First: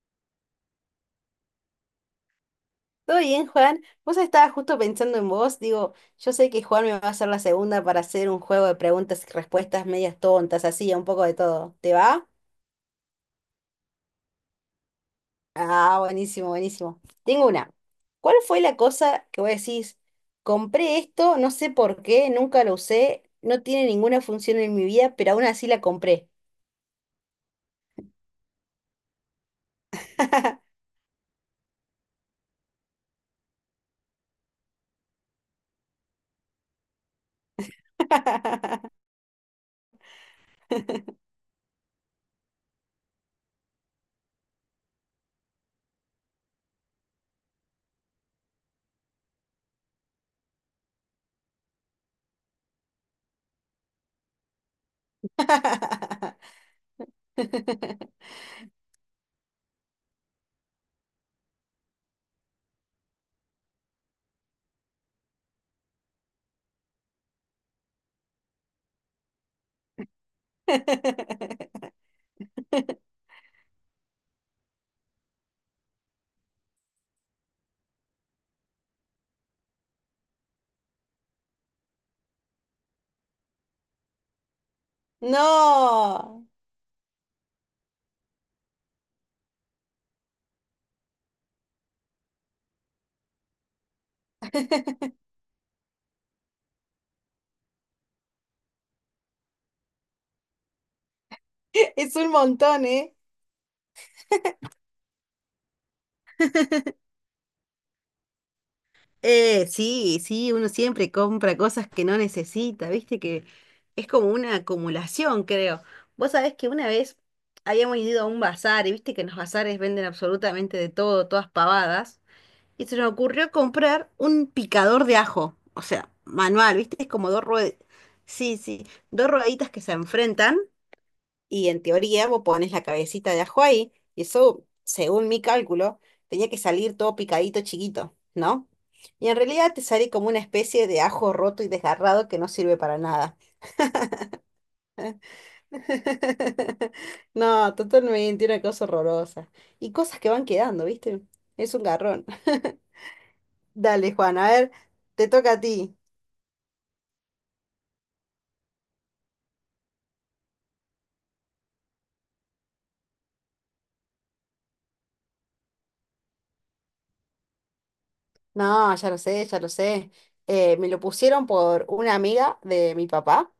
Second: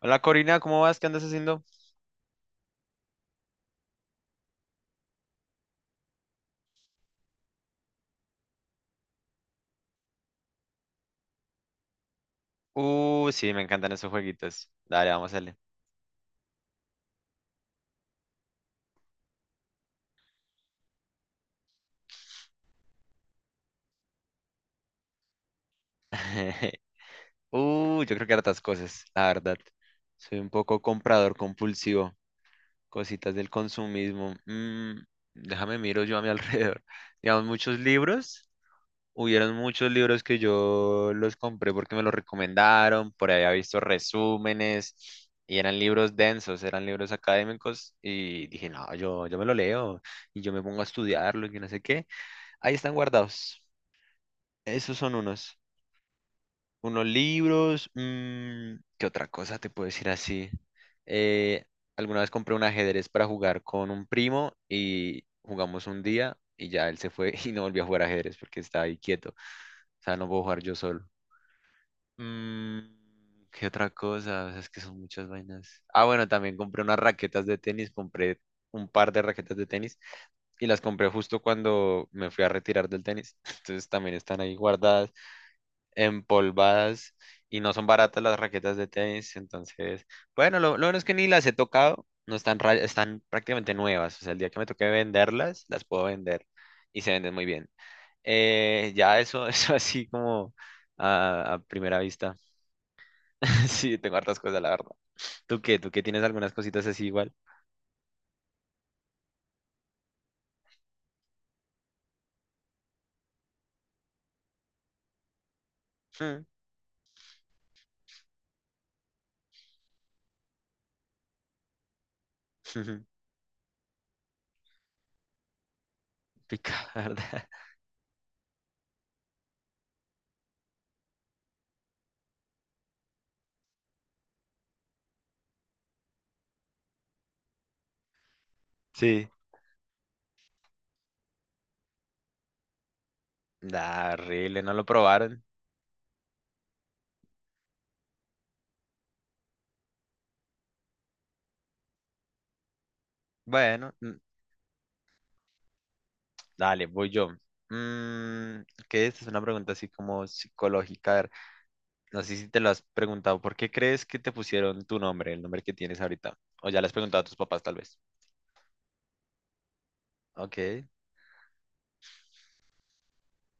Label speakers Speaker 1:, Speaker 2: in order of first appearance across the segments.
Speaker 1: Hola Corina, ¿cómo vas? ¿Qué andas haciendo?
Speaker 2: Todo bien, Juan. Vos estaba justo pensando en vos. Digo, yo sé que Juan me va a hacer la segunda para hacer un juego de preguntas y respuestas medias tontas, así, un poco de todo. ¿Te va?
Speaker 1: Sí, me encantan esos jueguitos. Dale, vamos a darle.
Speaker 2: Ah, buenísimo, buenísimo. Tengo una. ¿Cuál fue la cosa que vos decís? Compré esto, no sé por qué, nunca lo usé, no tiene ninguna función en mi vida, pero aún así la compré.
Speaker 1: Yo creo que hartas cosas, la verdad. Soy un poco comprador compulsivo. Cositas del consumismo. Déjame miro yo a mi alrededor. Digamos, muchos libros. Hubieron muchos libros que yo los compré porque me los recomendaron. Por ahí había visto resúmenes. Y eran libros densos, eran libros académicos. Y dije, no, yo me lo leo. Y yo me pongo a estudiarlo y que no sé qué. Ahí están guardados. Esos son unos. Unos libros. ¿Qué otra cosa te puedo decir así? Eh, alguna vez compré un ajedrez para jugar con un primo y jugamos un día y ya él se fue y no volvió a jugar ajedrez porque estaba ahí quieto. O sea, no puedo jugar yo solo. Mm, ¿Qué otra cosa? O sea, es que son muchas vainas. Ah, bueno, también compré unas raquetas de tenis. Compré un par de raquetas de tenis y las compré justo cuando me fui a retirar del tenis. Entonces también están ahí guardadas.
Speaker 2: No,
Speaker 1: Empolvadas y no son baratas las raquetas de tenis. Entonces, bueno, lo bueno es que ni las he tocado, no están, están prácticamente nuevas. O sea, el día que me toque venderlas, las puedo vender y se venden muy bien. Ya eso, eso así como a primera
Speaker 2: es un
Speaker 1: vista.
Speaker 2: montón, ¿eh?
Speaker 1: Sí, tengo hartas cosas, la verdad. ¿Tú qué? ¿Tú qué tienes algunas cositas así igual?
Speaker 2: Sí, sí, uno siempre compra cosas que no necesita, viste que es como una acumulación, creo. Vos
Speaker 1: Mm.
Speaker 2: sabés que una vez habíamos ido a un bazar y viste que en los bazares venden absolutamente de todo, todas pavadas, y se nos ocurrió comprar un picador de ajo, o sea, manual,
Speaker 1: Pica,
Speaker 2: viste, es
Speaker 1: ¿verdad?
Speaker 2: como dos ruedas, sí, sí, dos rueditas que se enfrentan y en teoría vos pones la cabecita de ajo ahí, y eso, según mi cálculo, tenía que salir todo picadito chiquito, ¿no? Y
Speaker 1: Sí.
Speaker 2: en realidad te sale como una especie de ajo roto y desgarrado que no sirve para nada.
Speaker 1: Da, horrible, no lo probaron.
Speaker 2: No, totalmente, una cosa horrorosa. Y cosas que van quedando, ¿viste? Es un garrón.
Speaker 1: Bueno,
Speaker 2: Dale, Juan, a ver, te toca a ti.
Speaker 1: dale, voy yo. Mm, ¿Qué es? Es una pregunta así como psicológica. A ver, no sé si te lo has preguntado. ¿Por qué crees que te pusieron tu nombre, el nombre que tienes ahorita? O ya le has preguntado a tus papás, tal vez.
Speaker 2: No, ya lo sé, ya lo sé.
Speaker 1: Ok.
Speaker 2: Me lo pusieron por una amiga de mi papá.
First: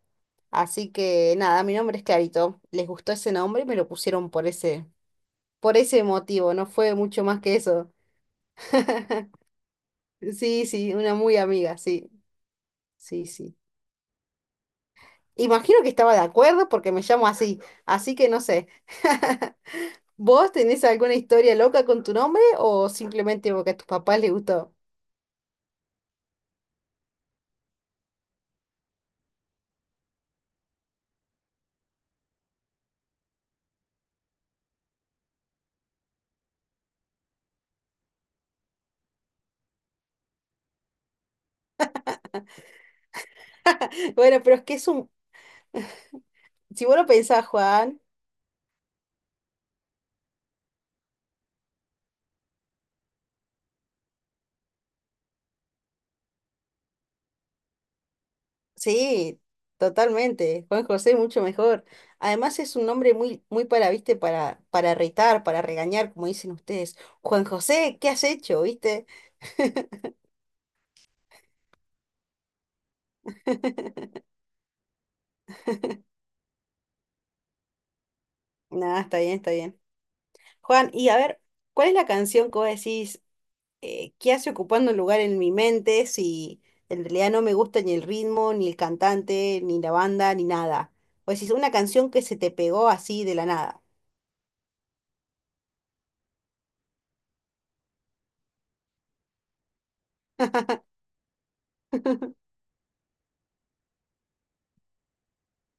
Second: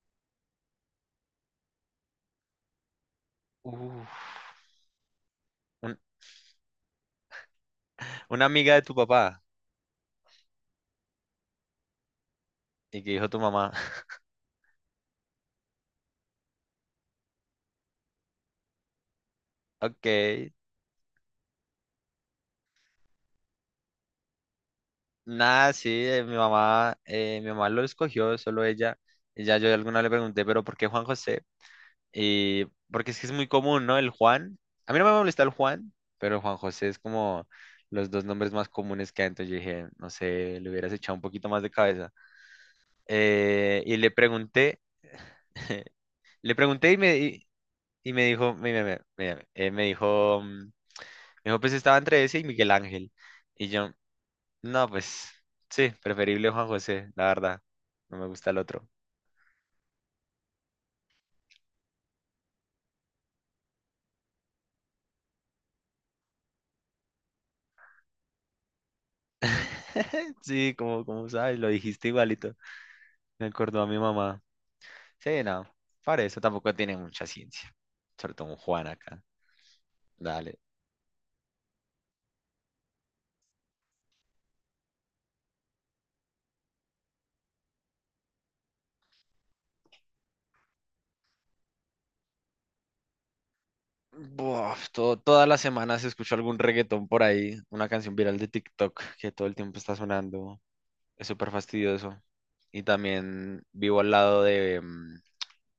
Speaker 2: Así que nada, mi nombre es Clarito. Les gustó ese nombre y me lo
Speaker 1: Uf.
Speaker 2: pusieron por ese, por
Speaker 1: Un-
Speaker 2: ese motivo. No fue mucho más que eso.
Speaker 1: una amiga de tu papá
Speaker 2: Sí, sí, una muy amiga, sí,
Speaker 1: y que
Speaker 2: sí,
Speaker 1: dijo tu
Speaker 2: sí.
Speaker 1: mamá.
Speaker 2: Imagino que estaba de acuerdo porque me llamo así, así que no sé.
Speaker 1: Ok.
Speaker 2: ¿Vos tenés alguna historia loca con tu nombre o simplemente porque a tus papás les gustó?
Speaker 1: Nada, sí, mi mamá lo escogió, solo ella. Y ya yo alguna le pregunté, pero ¿por qué Juan José? Y porque es que es muy común, ¿no? El Juan. A mí no me molesta el Juan, pero el Juan José es como los dos nombres más comunes que hay. Entonces yo dije, no sé, le hubieras echado un poquito más de cabeza. Y le
Speaker 2: Bueno, pero es que
Speaker 1: pregunté,
Speaker 2: es un...
Speaker 1: le
Speaker 2: Si
Speaker 1: pregunté
Speaker 2: vos lo pensás, Juan.
Speaker 1: y me dijo, me- me- me dijo, mm, me dijo, pues estaba entre ese y Miguel Ángel. Y yo, no, pues sí, preferible Juan José, la verdad. No me gusta el otro.
Speaker 2: Sí, totalmente. Juan José mucho mejor. Además es un nombre muy, muy viste, para retar, para regañar, como dicen ustedes. Juan José, ¿qué has hecho? ¿Viste?
Speaker 1: Sí, como sabes, lo dijiste igualito. Me acordó a mi mamá. Sí, no. Para eso tampoco tiene mucha ciencia. Sobre todo un Juan
Speaker 2: Nada, está
Speaker 1: acá.
Speaker 2: bien, está bien.
Speaker 1: Dale.
Speaker 2: Juan, y a ver, ¿cuál es la canción que vos decís que hace ocupando un lugar en mi mente si en realidad no me gusta ni el ritmo, ni el cantante, ni la banda, ni nada? O decís, una canción que se te pegó así de la nada.
Speaker 1: Buah, todas las semanas escucho algún reggaetón por ahí, una canción viral de TikTok que todo el tiempo está sonando. Es súper fastidioso. Y también vivo al lado de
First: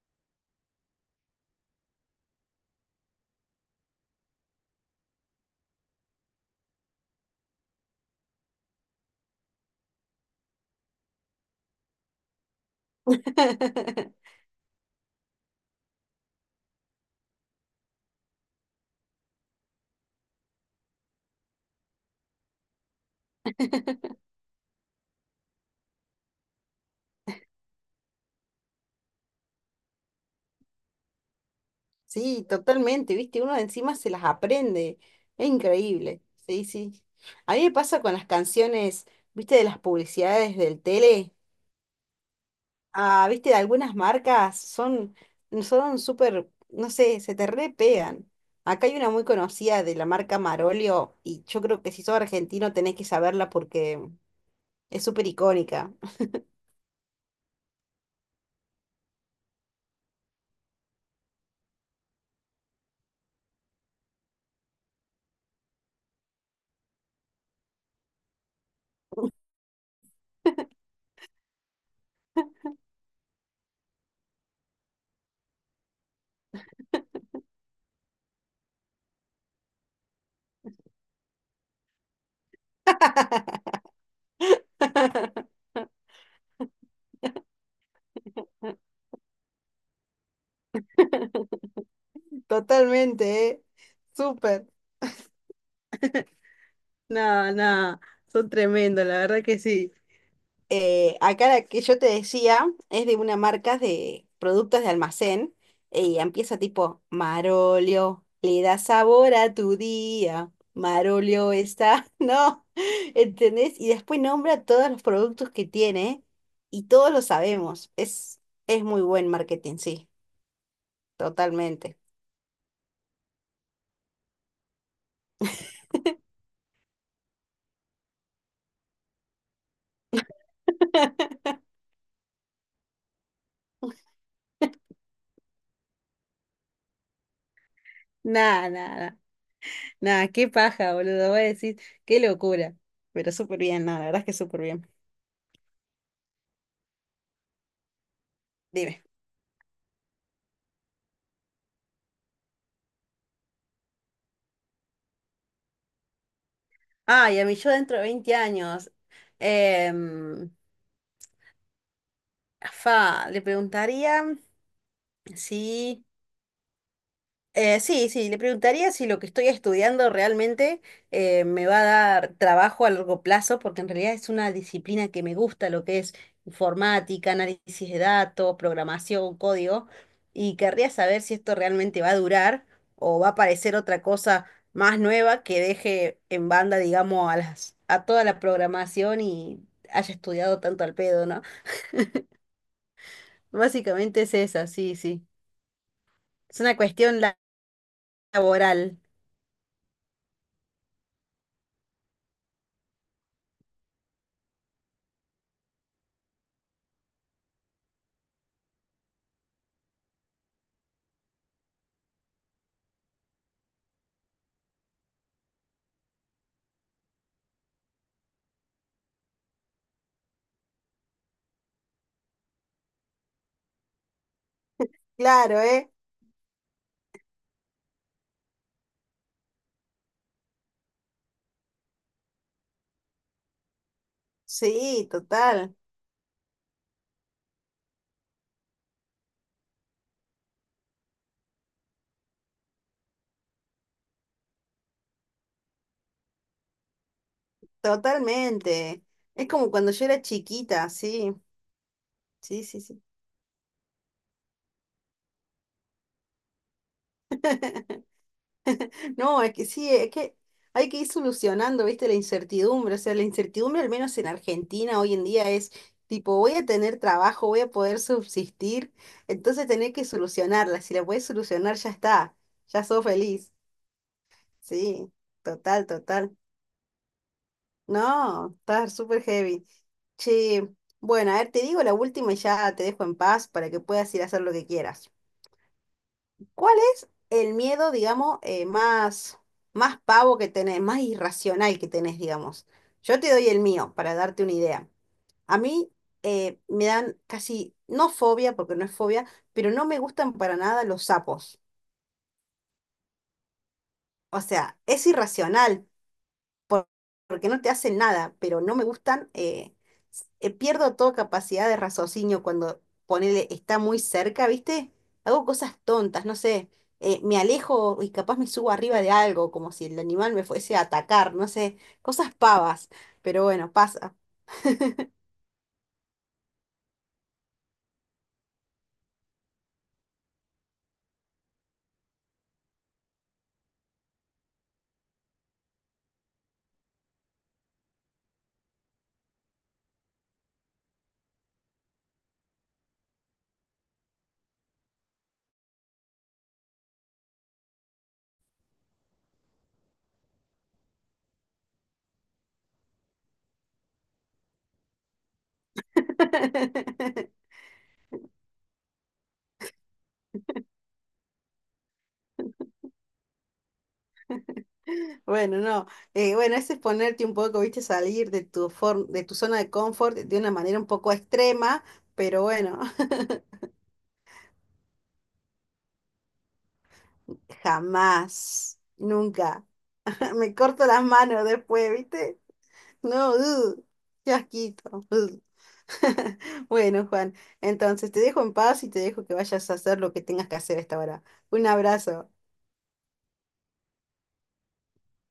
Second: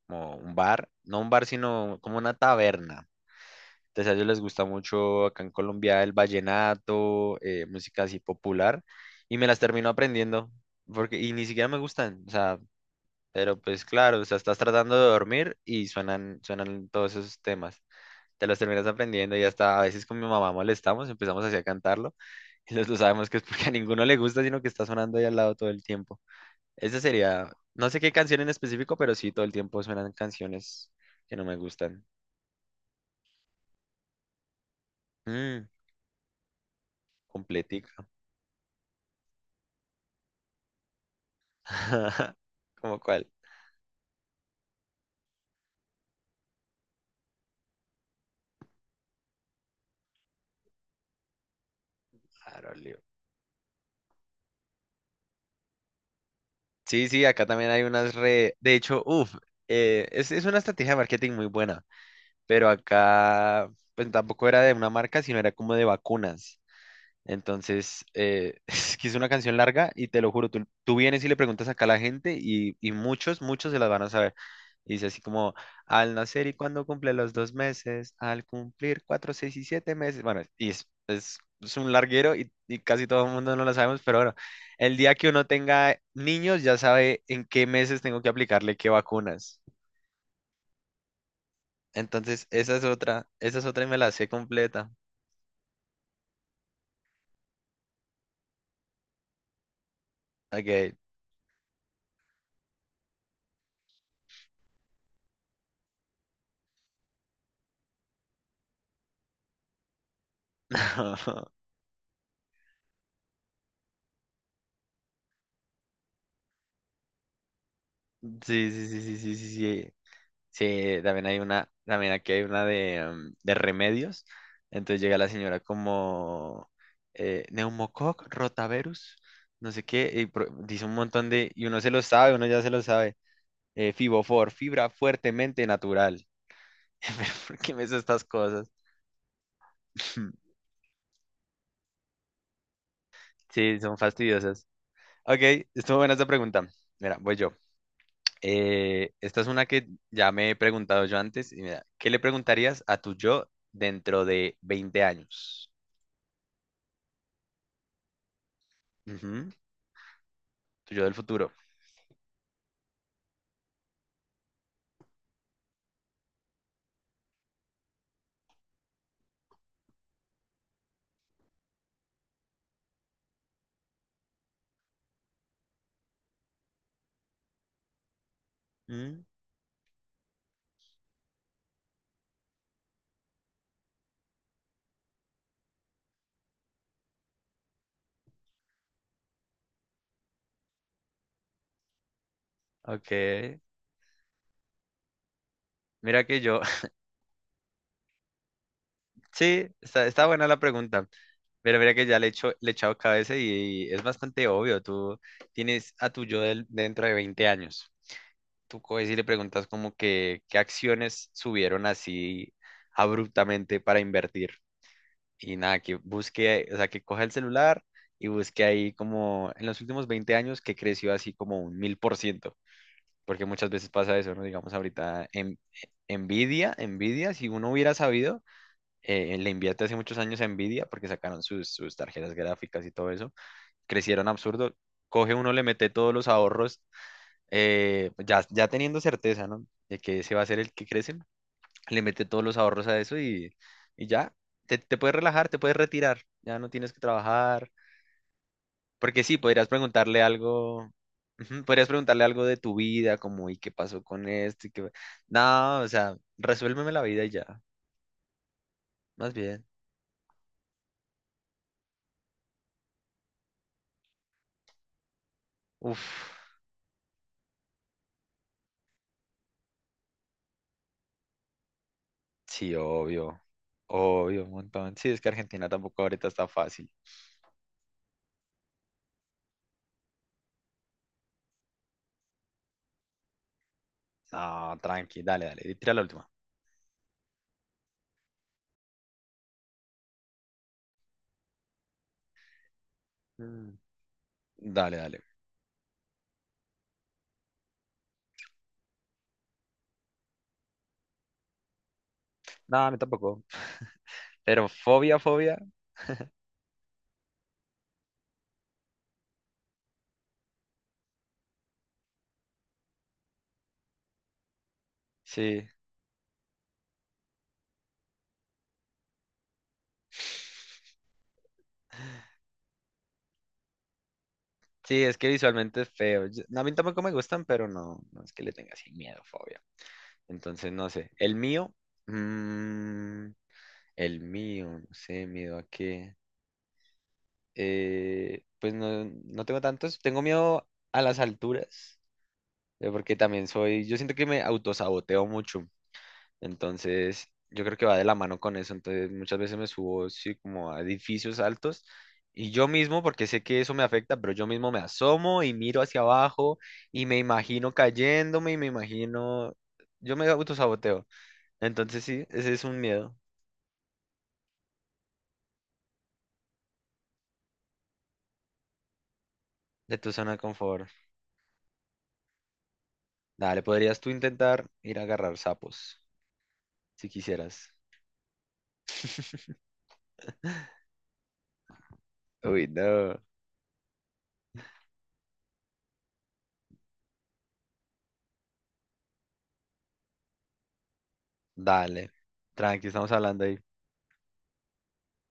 Speaker 1: como un bar, no un bar, sino como una taberna. Entonces a ellos les gusta mucho acá en Colombia el vallenato, música así popular, y me las termino aprendiendo, porque, y ni siquiera me gustan. O sea, pero pues claro, o sea, estás tratando de dormir y suenan todos esos temas. Te los terminas aprendiendo y hasta a veces con mi mamá molestamos, empezamos así a cantarlo y los dos sabemos que es porque a ninguno le gusta, sino que está sonando ahí al lado todo el tiempo. Esa sería, no sé qué canción en específico, pero sí todo el tiempo suenan canciones que no me gustan.
Speaker 2: Sí, totalmente, viste, uno encima se las aprende, es
Speaker 1: Mm,
Speaker 2: increíble, sí, sí. A mí me pasa
Speaker 1: completica.
Speaker 2: con las canciones, viste, de las publicidades del tele,
Speaker 1: ¿Cómo
Speaker 2: ah,
Speaker 1: cuál?
Speaker 2: viste, de algunas marcas son súper, no sé, se te re pegan. Acá hay una muy conocida de la marca Marolio y yo creo que si sos argentino tenés
Speaker 1: Farolio.
Speaker 2: que saberla porque es súper icónica.
Speaker 1: Sí, sí, acá también hay unas re... De hecho, uff, es una estrategia de marketing muy buena, pero acá pues, tampoco era de una marca, sino era como de vacunas. Entonces, es que es una canción larga y te lo juro, tú vienes y le preguntas acá a la gente y muchos se las van a saber. Y dice así como, al nacer y cuando cumple los 2 meses, al cumplir cuatro, seis y siete meses. Bueno, y es un larguero y casi todo el mundo no lo sabemos, pero bueno, el día que uno tenga niños ya sabe en qué meses tengo que aplicarle qué vacunas. Entonces,
Speaker 2: Totalmente,
Speaker 1: esa
Speaker 2: ¿eh?
Speaker 1: es otra y me la sé
Speaker 2: Súper.
Speaker 1: completa.
Speaker 2: Nada, nada, son tremendos, la verdad que sí.
Speaker 1: Ok.
Speaker 2: Acá la que yo te decía es de una marca de productos de almacén y empieza tipo, Marolio, le da sabor a tu día, Marolio está, no, ¿entendés? Y después nombra todos los productos que tiene y todos lo sabemos.
Speaker 1: Sí,
Speaker 2: Es
Speaker 1: sí, sí,
Speaker 2: muy
Speaker 1: sí,
Speaker 2: buen
Speaker 1: sí, sí,
Speaker 2: marketing,
Speaker 1: sí.
Speaker 2: sí,
Speaker 1: Sí, también hay una,
Speaker 2: totalmente.
Speaker 1: también aquí hay una de, de remedios. Entonces llega la señora como neumococ, rotavirus, no sé qué, y dice un montón de, y uno se lo sabe, uno ya se lo sabe. Fibofor, fibra fuertemente natural. Pero, ¿por qué me haces estas
Speaker 2: Nada,
Speaker 1: cosas?
Speaker 2: nada, Nada, qué paja, boludo. Voy a decir, qué locura. Pero súper
Speaker 1: Sí,
Speaker 2: bien,
Speaker 1: son
Speaker 2: nada, la verdad es que súper
Speaker 1: fastidiosas.
Speaker 2: bien.
Speaker 1: Ok, estuvo buena esta pregunta. Mira, voy yo.
Speaker 2: Dime.
Speaker 1: Esta es una que ya me he preguntado yo antes. Y mira, ¿qué le preguntarías a tu yo dentro de 20 años?
Speaker 2: Ay, a mí yo dentro de 20 años.
Speaker 1: Ujú,
Speaker 2: em,
Speaker 1: tu yo del futuro.
Speaker 2: Le preguntaría si sí, sí, le preguntaría si lo que estoy estudiando realmente me va a dar trabajo a largo plazo, porque en realidad es una disciplina que me gusta, lo que es informática, análisis de datos,
Speaker 1: Mm,
Speaker 2: programación, código, y querría saber si esto realmente va a durar o va a aparecer otra cosa más nueva que deje en banda, digamos, a toda la programación y haya estudiado tanto al pedo, ¿no?
Speaker 1: ok.
Speaker 2: Básicamente es esa, sí, sí.
Speaker 1: Mira que
Speaker 2: Es
Speaker 1: yo.
Speaker 2: una cuestión laboral.
Speaker 1: Sí, está, está buena la pregunta. Pero mira que ya le he hecho, le he echado cabeza y, es bastante obvio. Tú tienes a tu yo dentro de 20 años. Tú coges y le preguntas como que qué acciones subieron así abruptamente para invertir. Y nada, que busque, o sea, que coja el celular y busque ahí como en los últimos 20 años que creció así como un 1000%, porque muchas veces pasa eso, ¿no? Digamos ahorita en
Speaker 2: Claro, ¿eh?
Speaker 1: Nvidia, si uno hubiera sabido, le invierte hace muchos años a Nvidia porque sacaron sus tarjetas gráficas y todo eso, crecieron absurdo,
Speaker 2: Sí,
Speaker 1: coge uno, le
Speaker 2: total,
Speaker 1: mete todos los ahorros, ya teniendo certeza, ¿no? De que ese va a ser el que crece, le mete todos los ahorros a eso y ya, te puedes relajar, te puedes retirar, ya no tienes que trabajar,
Speaker 2: totalmente.
Speaker 1: porque sí,
Speaker 2: Es
Speaker 1: podrías
Speaker 2: como cuando yo
Speaker 1: preguntarle
Speaker 2: era chiquita,
Speaker 1: algo,
Speaker 2: sí,
Speaker 1: ujú, podrías preguntarle algo de
Speaker 2: sí,
Speaker 1: tu
Speaker 2: sí, sí.
Speaker 1: vida, como, ¿y qué pasó con esto? ¿Y qué... No, o sea, resuélveme la vida y ya, más
Speaker 2: No, es que
Speaker 1: bien.
Speaker 2: sí, es que hay que ir solucionando, viste, la incertidumbre. O sea, la incertidumbre, al menos en Argentina hoy en día, es
Speaker 1: Uf,
Speaker 2: tipo, voy a tener trabajo, voy a poder subsistir, entonces tener que solucionarla. Si la puedes solucionar, ya está,
Speaker 1: sí,
Speaker 2: ya sos
Speaker 1: obvio,
Speaker 2: feliz.
Speaker 1: obvio, un montón. Sí,
Speaker 2: Sí,
Speaker 1: es que Argentina
Speaker 2: total,
Speaker 1: tampoco ahorita
Speaker 2: total.
Speaker 1: está fácil.
Speaker 2: No, está súper heavy. Che, bueno, a ver, te digo la última y ya te dejo en paz para que puedas ir a hacer lo que
Speaker 1: No,
Speaker 2: quieras.
Speaker 1: tranqui, dale, dale, y tira la última.
Speaker 2: ¿Cuál es el miedo, digamos, más, más pavo que tenés, más irracional que tenés, digamos? Yo te doy el
Speaker 1: Mm.
Speaker 2: mío para darte una idea.
Speaker 1: Dale, dale.
Speaker 2: A mí me dan casi, no fobia, porque no es fobia, pero no me gustan para nada los sapos.
Speaker 1: No, a mí tampoco.
Speaker 2: O
Speaker 1: Pero
Speaker 2: sea, es
Speaker 1: fobia, fobia,
Speaker 2: irracional, por- porque no te hacen nada, pero no me gustan, pierdo toda capacidad de raciocinio cuando ponele está muy cerca, ¿viste? Hago
Speaker 1: sí.
Speaker 2: cosas tontas, no sé, me alejo y capaz me subo arriba de algo, como si el animal me fuese a atacar, no sé, cosas pavas, pero bueno, pasa.
Speaker 1: Sí, es que visualmente es feo. No, a mí tampoco me gustan, pero no, no es que le tenga así miedo, fobia. Entonces, no sé. El mío, mm, el mío, no sé, miedo a qué. Pues no, no tengo tantos. Tengo miedo a las alturas, porque también soy, yo siento que me autosaboteo mucho. Entonces, yo creo que va de la mano con eso. Entonces, muchas veces me subo, sí, como a edificios altos y yo mismo, porque sé que eso me afecta, pero yo mismo me asomo y miro hacia abajo y me imagino cayéndome y me imagino, yo me autosaboteo. Entonces, sí, ese es un miedo
Speaker 2: Bueno, no. Bueno, ese es ponerte un poco, viste, salir de tu de tu zona de
Speaker 1: de tu
Speaker 2: confort
Speaker 1: zona de
Speaker 2: de una manera un
Speaker 1: confort.
Speaker 2: poco extrema, pero bueno,
Speaker 1: Dale, podrías tú intentar ir a agarrar sapos, si quisieras.
Speaker 2: jamás, nunca. Me corto las manos después, ¿viste?
Speaker 1: Uy, no.
Speaker 2: No, qué asquito. Bueno, Juan, entonces te dejo en paz y te dejo que vayas a hacer lo que tengas que hacer a esta hora. Un
Speaker 1: Dale,
Speaker 2: abrazo.
Speaker 1: tranqui, estamos hablando ahí.